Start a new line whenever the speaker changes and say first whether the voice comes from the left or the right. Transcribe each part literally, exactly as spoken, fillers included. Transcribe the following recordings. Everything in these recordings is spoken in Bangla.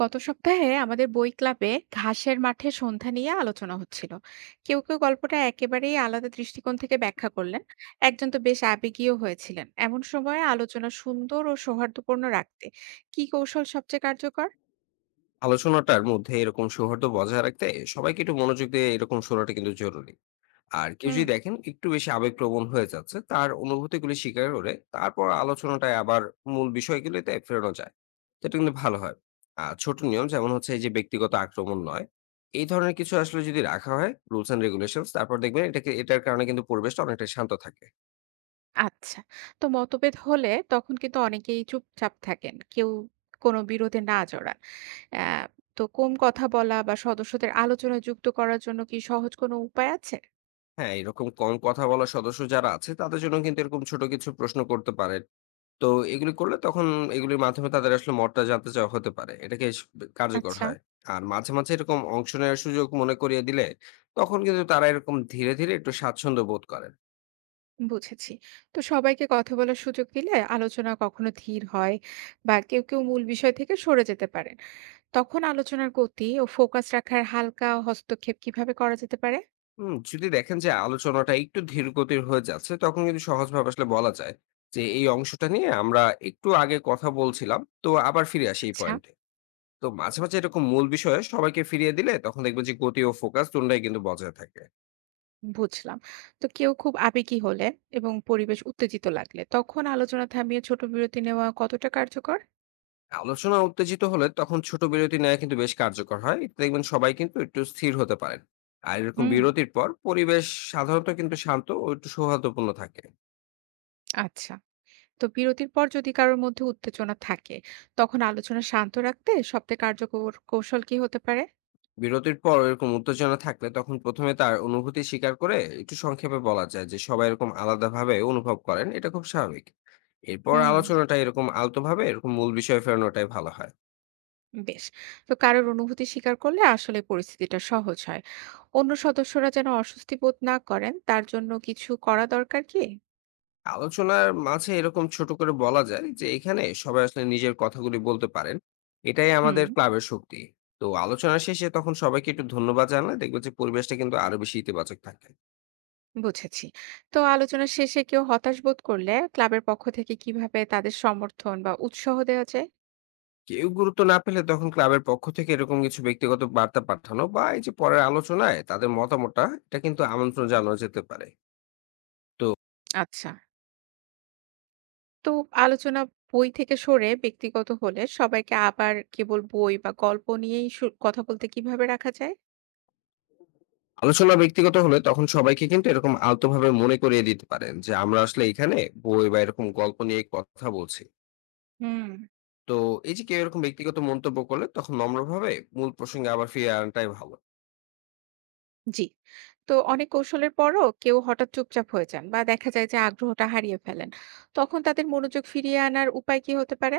right: গত সপ্তাহে আমাদের বই ক্লাবে ঘাসের মাঠে সন্ধ্যা নিয়ে আলোচনা হচ্ছিল। কেউ কেউ গল্পটা একেবারেই আলাদা দৃষ্টিকোণ থেকে ব্যাখ্যা করলেন। একজন তো বেশ আবেগীয় হয়েছিলেন। এমন সময়ে আলোচনা সুন্দর ও সৌহার্দ্যপূর্ণ রাখতে কি কৌশল সবচেয়ে কার্যকর?
left: আলোচনাটার মধ্যে এরকম সৌহার্দ্য বজায় রাখতে সবাইকে একটু মনোযোগ দিয়ে এরকম শোনাটা কিন্তু জরুরি। আর কেউ
right: হুম।
left: যদি দেখেন একটু বেশি আবেগপ্রবণ হয়ে যাচ্ছে, তার অনুভূতিগুলি স্বীকার করে তারপর আলোচনাটায় আবার মূল বিষয়গুলিতে ফেরানো যায়, সেটা কিন্তু ভালো হয়। আর ছোট নিয়ম যেমন হচ্ছে এই যে ব্যক্তিগত আক্রমণ নয়, এই ধরনের কিছু আসলে যদি রাখা হয় রুলস এন্ড রেগুলেশন, তারপর দেখবেন এটাকে এটার কারণে কিন্তু পরিবেশটা অনেকটা শান্ত থাকে।
right: আচ্ছা। তো মতভেদ হলে তখন কিন্তু অনেকেই চুপচাপ থাকেন, কেউ কোনো বিরোধে না জড়ান। আহ তো কম কথা বলা বা সদস্যদের আলোচনায় যুক্ত করার জন্য কি সহজ কোনো উপায় আছে?
left: হ্যাঁ, এরকম কম কথা বলা সদস্য যারা আছে তাদের জন্য কিন্তু এরকম ছোট কিছু প্রশ্ন করতে পারেন। তো এগুলি করলে তখন এগুলির মাধ্যমে তাদের আসলে মতটা জানতে চাওয়া হতে পারে। এটা বেশ কার্যকর
right: আচ্ছা।
left: হয়। আর মাঝে, মাঝে এরকম অংশ নেওয়ার সুযোগ মনে করিয়ে দিলে তখন কিন্তু তারা এরকম ধীরে, ধীরে একটু স্বাচ্ছন্দ্য বোধ করেন।
right: বুঝেছি। তো সবাইকে কথা বলার সুযোগ দিলে আলোচনা কখনো ধীর হয় বা কেউ, কেউ মূল বিষয় থেকে সরে যেতে পারেন। তখন আলোচনার গতি ও ফোকাস রাখার হালকা হস্তক্ষেপ কিভাবে করা যেতে পারে?
left: হুম? যদি দেখেন যে আলোচনাটা একটু ধীর গতির হয়ে যাচ্ছে, তখন কিন্তু সহজভাবে আসলে বলা যায় যে, "এই অংশটা নিয়ে আমরা একটু আগে কথা বলছিলাম। তো আবার ফিরে আসি এই
right: আচ্ছা।
left: পয়েন্টে।" তো মাঝে, মাঝে এরকম মূল বিষয়ে সবাইকে ফিরিয়ে দিলে তখন দেখবেন যে গতি ও ফোকাস দুই টাই কিন্তু বজায় থাকে।
right: বুঝলাম। তো কেউ খুব আবেগী হলে এবং পরিবেশ উত্তেজিত লাগলে তখন আলোচনা থামিয়ে ছোট বিরতি নেওয়া কতটা কার্যকর?
left: আলোচনা উত্তেজিত হলে তখন ছোট বিরতি নেওয়া কিন্তু বেশ কার্যকর হয়। এতে দেখবেন সবাই কিন্তু একটু স্থির হতে পারেন। আর এরকম
right: হুম।
left: বিরতির পর পরিবেশ সাধারণত কিন্তু শান্ত ও একটু সৌহার্দ্যপূর্ণ থাকে।
right: আচ্ছা। তো বিরতির পর যদি কারোর মধ্যে উত্তেজনা থাকে তখন আলোচনা শান্ত রাখতে সবচেয়ে কার্যকর কৌশল কি হতে পারে?
left: বিরতির পর এরকম উত্তেজনা থাকলে তখন প্রথমে তার অনুভূতি স্বীকার করে একটু সংক্ষেপে বলা যায় যে সবাই এরকম আলাদাভাবে অনুভব করেন, এটা খুব স্বাভাবিক। এরপর
right: হুম।
left: আলোচনাটা এরকম আলতোভাবে এরকম মূল বিষয়ে ফেরানোটাই ভালো হয়।
right: বেশ। তো কারোর অনুভূতি স্বীকার করলে আসলে পরিস্থিতিটা সহজ হয়। অন্য সদস্যরা যেন অস্বস্তি বোধ না করেন তার জন্য কিছু করা দরকার কি?
left: আলোচনার মাঝে এরকম ছোট করে বলা যায় যে এখানে সবাই আসলে নিজের কথাগুলি বলতে পারেন, এটাই
right: হুম।
left: আমাদের ক্লাবের শক্তি। তো আলোচনা শেষে তখন সবাইকে একটু ধন্যবাদ জানালে দেখবে যে পরিবেশটা কিন্তু আরো বেশি ইতিবাচক থাকে।
right: বুঝেছি। তো আলোচনার শেষে কেউ হতাশ বোধ করলে ক্লাবের পক্ষ থেকে কিভাবে তাদের সমর্থন বা উৎসাহ দেওয়া যায়?
left: কেউ গুরুত্ব না পেলে তখন ক্লাবের পক্ষ থেকে এরকম কিছু ব্যক্তিগত বার্তা পাঠানো বা এই যে পরের আলোচনায় তাদের মতামতটা এটা কিন্তু আমন্ত্রণ জানানো যেতে পারে। তো
right: আচ্ছা। তো আলোচনা বই থেকে সরে ব্যক্তিগত হলে সবাইকে আবার কেবল বই বা গল্প নিয়েই শু- কথা বলতে কিভাবে রাখা যায়?
left: আলোচনা ব্যক্তিগত হলে তখন সবাইকে কিন্তু এরকম আলতোভাবে মনে করিয়ে দিতে পারেন যে আমরা আসলে এখানে বই বা এরকম গল্প নিয়ে কথা বলছি।
right: হুম।
left: তো এই যে কেউ এরকম ব্যক্তিগত মন্তব্য করলে তখন নম্রভাবে মূল প্রসঙ্গে আবার ফিরে আনাটাই ভালো।
right: জি। তো অনেক কৌশলের পরও কেউ হঠাৎ চুপচাপ হয়ে যান বা দেখা যায় যে আগ্রহটা হারিয়ে ফেলেন। তখন তাদের মনোযোগ ফিরিয়ে আনার উপায় কি হতে পারে?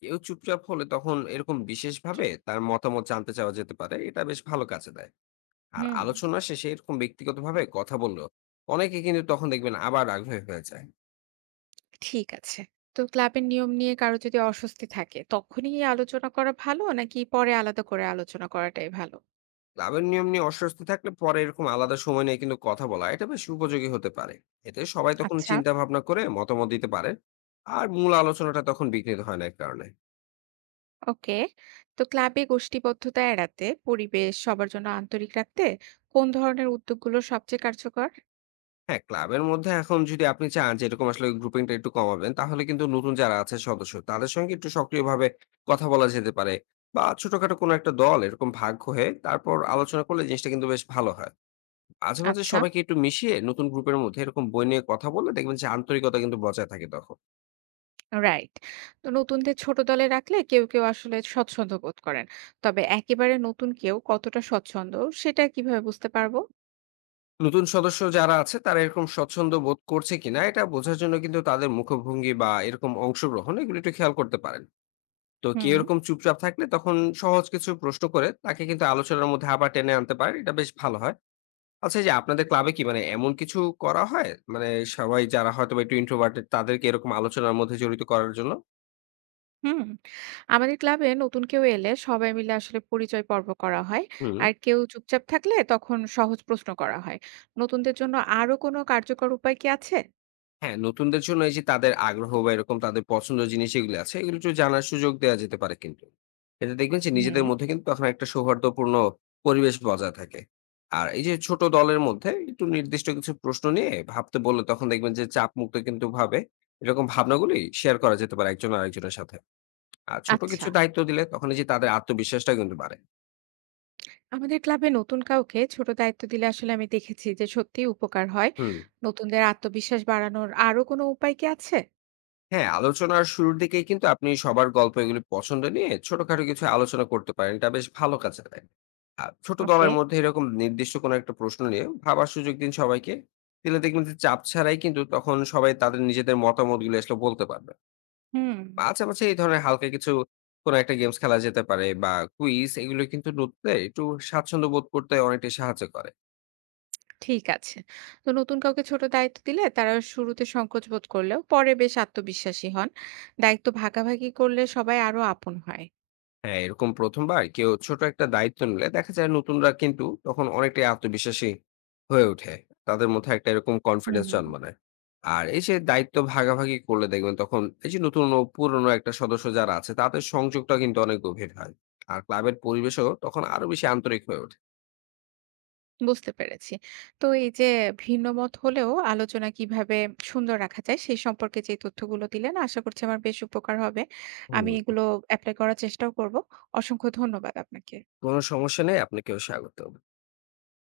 left: কেউ চুপচাপ হলে তখন এরকম
right: জি।
left: বিশেষভাবে তার মতামত জানতে চাওয়া যেতে পারে, এটা বেশ ভালো কাজে দেয়। আর
right: হুম।
left: আলোচনা শেষে এরকম ব্যক্তিগতভাবে কথা বললো অনেকে কিন্তু তখন দেখবেন আবার আগ্রহী হয়ে যায়।
right: ঠিক আছে। তো ক্লাবের নিয়ম নিয়ে কারো যদি অস্বস্তি থাকে তখনই আলোচনা করা ভালো নাকি পরে আলাদা করে আলোচনা করাটাই ভালো?
left: ক্লাবের নিয়ম নিয়ে অস্বস্তি থাকলে পরে এরকম আলাদা সময় নিয়ে কিন্তু কথা বলা এটা বেশ উপযোগী হতে পারে। এতে সবাই তখন
right: আচ্ছা।
left: চিন্তা ভাবনা করে মতামত দিতে পারে। আর মূল আলোচনাটা তখন বিঘ্নিত হয় না এর কারণে।
right: ওকে। তো ক্লাবে গোষ্ঠীবদ্ধতা এড়াতে পরিবেশ সবার জন্য আন্তরিক রাখতে কোন ধরনের উদ্যোগগুলো সবচেয়ে কার্যকর?
left: হ্যাঁ, ক্লাবের মধ্যে এখন যদি আপনি চান যে এরকম আসলে গ্রুপিংটা একটু কমাবেন, তাহলে কিন্তু নতুন যারা আছে সদস্য, তাদের সঙ্গে একটু সক্রিয়ভাবে কথা বলা যেতে পারে। বা ছোটখাটো কোনো একটা দল এরকম ভাগ হয়ে তারপর আলোচনা করলে জিনিসটা কিন্তু বেশ ভালো হয়। মাঝে, মাঝে
right: আচ্ছা।
left: সবাইকে একটু মিশিয়ে নতুন গ্রুপের মধ্যে এরকম বই নিয়ে কথা বললে দেখবেন যে আন্তরিকতা কিন্তু বজায় থাকে তখন।
right: রাইট। তো নতুনদের ছোট দলে রাখলে কেউ, কেউ আসলে স্বচ্ছন্দ বোধ করেন। তবে একেবারে নতুন কেউ কতটা স্বচ্ছন্দ সেটা কিভাবে বুঝতে পারবো?
left: নতুন সদস্য যারা আছে তারা এরকম স্বচ্ছন্দ বোধ করছে কিনা এটা বোঝার জন্য কিন্তু তাদের মুখভঙ্গি বা এরকম অংশগ্রহণ এগুলো একটু খেয়াল করতে পারেন। তো কেউ
right: হুম,
left: এরকম চুপচাপ থাকলে তখন সহজ কিছু প্রশ্ন করে তাকে কিন্তু আলোচনার মধ্যে আবার টেনে আনতে পারে, এটা বেশ ভালো হয়। আচ্ছা, এই যে আপনাদের ক্লাবে কি মানে এমন কিছু করা হয় মানে সবাই যারা হয়তো বা একটু ইন্ট্রোভার্টেড তাদেরকে এরকম আলোচনার মধ্যে জড়িত করার জন্য?
right: হুম। আমাদের ক্লাবে নতুন কেউ এলে সবাই মিলে আসলে পরিচয় পর্ব করা হয়।
left: হুম।
right: আর কেউ চুপচাপ থাকলে তখন সহজ প্রশ্ন করা হয়। নতুনদের জন্য আরো কোনো কার্যকর উপায় কি আছে?
left: হ্যাঁ, নতুনদের জন্য এই যে তাদের আগ্রহ বা এরকম তাদের পছন্দের জিনিস এগুলো আছে, এগুলো একটু জানার সুযোগ দেওয়া যেতে পারে কিন্তু। এতে দেখবেন যে নিজেদের
right: হুম,
left: মধ্যে কিন্তু তখন একটা সৌহার্দ্যপূর্ণ পরিবেশ বজায় থাকে। আর এই যে ছোট দলের মধ্যে একটু নির্দিষ্ট কিছু প্রশ্ন নিয়ে ভাবতে বললে তখন দেখবেন যে চাপমুক্ত কিন্তু ভাবে এরকম ভাবনাগুলি শেয়ার করা যেতে পারে একজন আরেকজনের সাথে। আর ছোট
right: আচ্ছা।
left: কিছু দায়িত্ব দিলে তখন এই যে তাদের আত্মবিশ্বাসটা কিন্তু বাড়ে।
right: আমাদের ক্লাবে নতুন কাউকে ছোট দায়িত্ব দিলে আসলে আমি দেখেছি যে সত্যিই উপকার হয়।
left: হুম।
right: নতুনদের আত্মবিশ্বাস বাড়ানোর আরো কোনো উপায় কি আছে?
left: হ্যাঁ, আলোচনার শুরুর দিকেই কিন্তু আপনি সবার গল্প এগুলি পছন্দ নিয়ে ছোটখাটো কিছু আলোচনা করতে পারেন। এটা বেশ ভালো কাজে দেয়। আর ছোট
right: ওকে।
left: দলের মধ্যে এরকম নির্দিষ্ট কোনো একটা প্রশ্ন নিয়ে ভাবার সুযোগ দিন সবাইকে। দিলে দেখবেন যে চাপ ছাড়াই কিন্তু তখন সবাই তাদের নিজেদের মতামতগুলো আসলে বলতে পারবে।
right: হুম,
left: মাঝে, মাঝে এই ধরনের হালকা কিছু কোনো একটা গেমস খেলা যেতে পারে বা কুইজ এগুলো কিন্তু নতুনদের একটু স্বাচ্ছন্দ্য বোধ করতে অনেকটাই সাহায্য করে।
right: ঠিক আছে। তো নতুন কাউকে ছোট দায়িত্ব দিলে তারা শুরুতে সংকোচ বোধ করলেও পরে বেশ আত্মবিশ্বাসী হন। দায়িত্ব ভাগাভাগি করলে সবাই আরো আপন হয়।
left: হ্যাঁ, এরকম প্রথম বার কেউ ছোট একটা দায়িত্ব নিলে দেখা যায় নতুনরা কিন্তু তখন অনেকটাই আত্মবিশ্বাসী হয়ে ওঠে। তাদের মধ্যে একটা এরকম
right: হুম,
left: কনফিডেন্স
right: হুম।
left: জন্ম নেয়। আর এই যে দায়িত্ব ভাগাভাগি করলে দেখবেন তখন এই যে নতুন ও পুরনো একটা সদস্য যারা আছে তাদের সংযোগটা কিন্তু অনেক গভীর হয়। আর ক্লাবের পরিবেশও তখন আরো বেশি আন্তরিক হয়ে ওঠে।
right: বুঝতে পেরেছি। তো এই যে ভিন্ন মত হলেও আলোচনা কিভাবে সুন্দর রাখা যায় সেই সম্পর্কে যে তথ্যগুলো দিলেন আশা করছি আমার বেশ উপকার হবে।
left: হুম।
right: আমি এগুলো এপ্লাই করার চেষ্টাও করব। অসংখ্য ধন্যবাদ আপনাকে।
left: কোনো সমস্যা নেই। আপনাকেও স্বাগতম।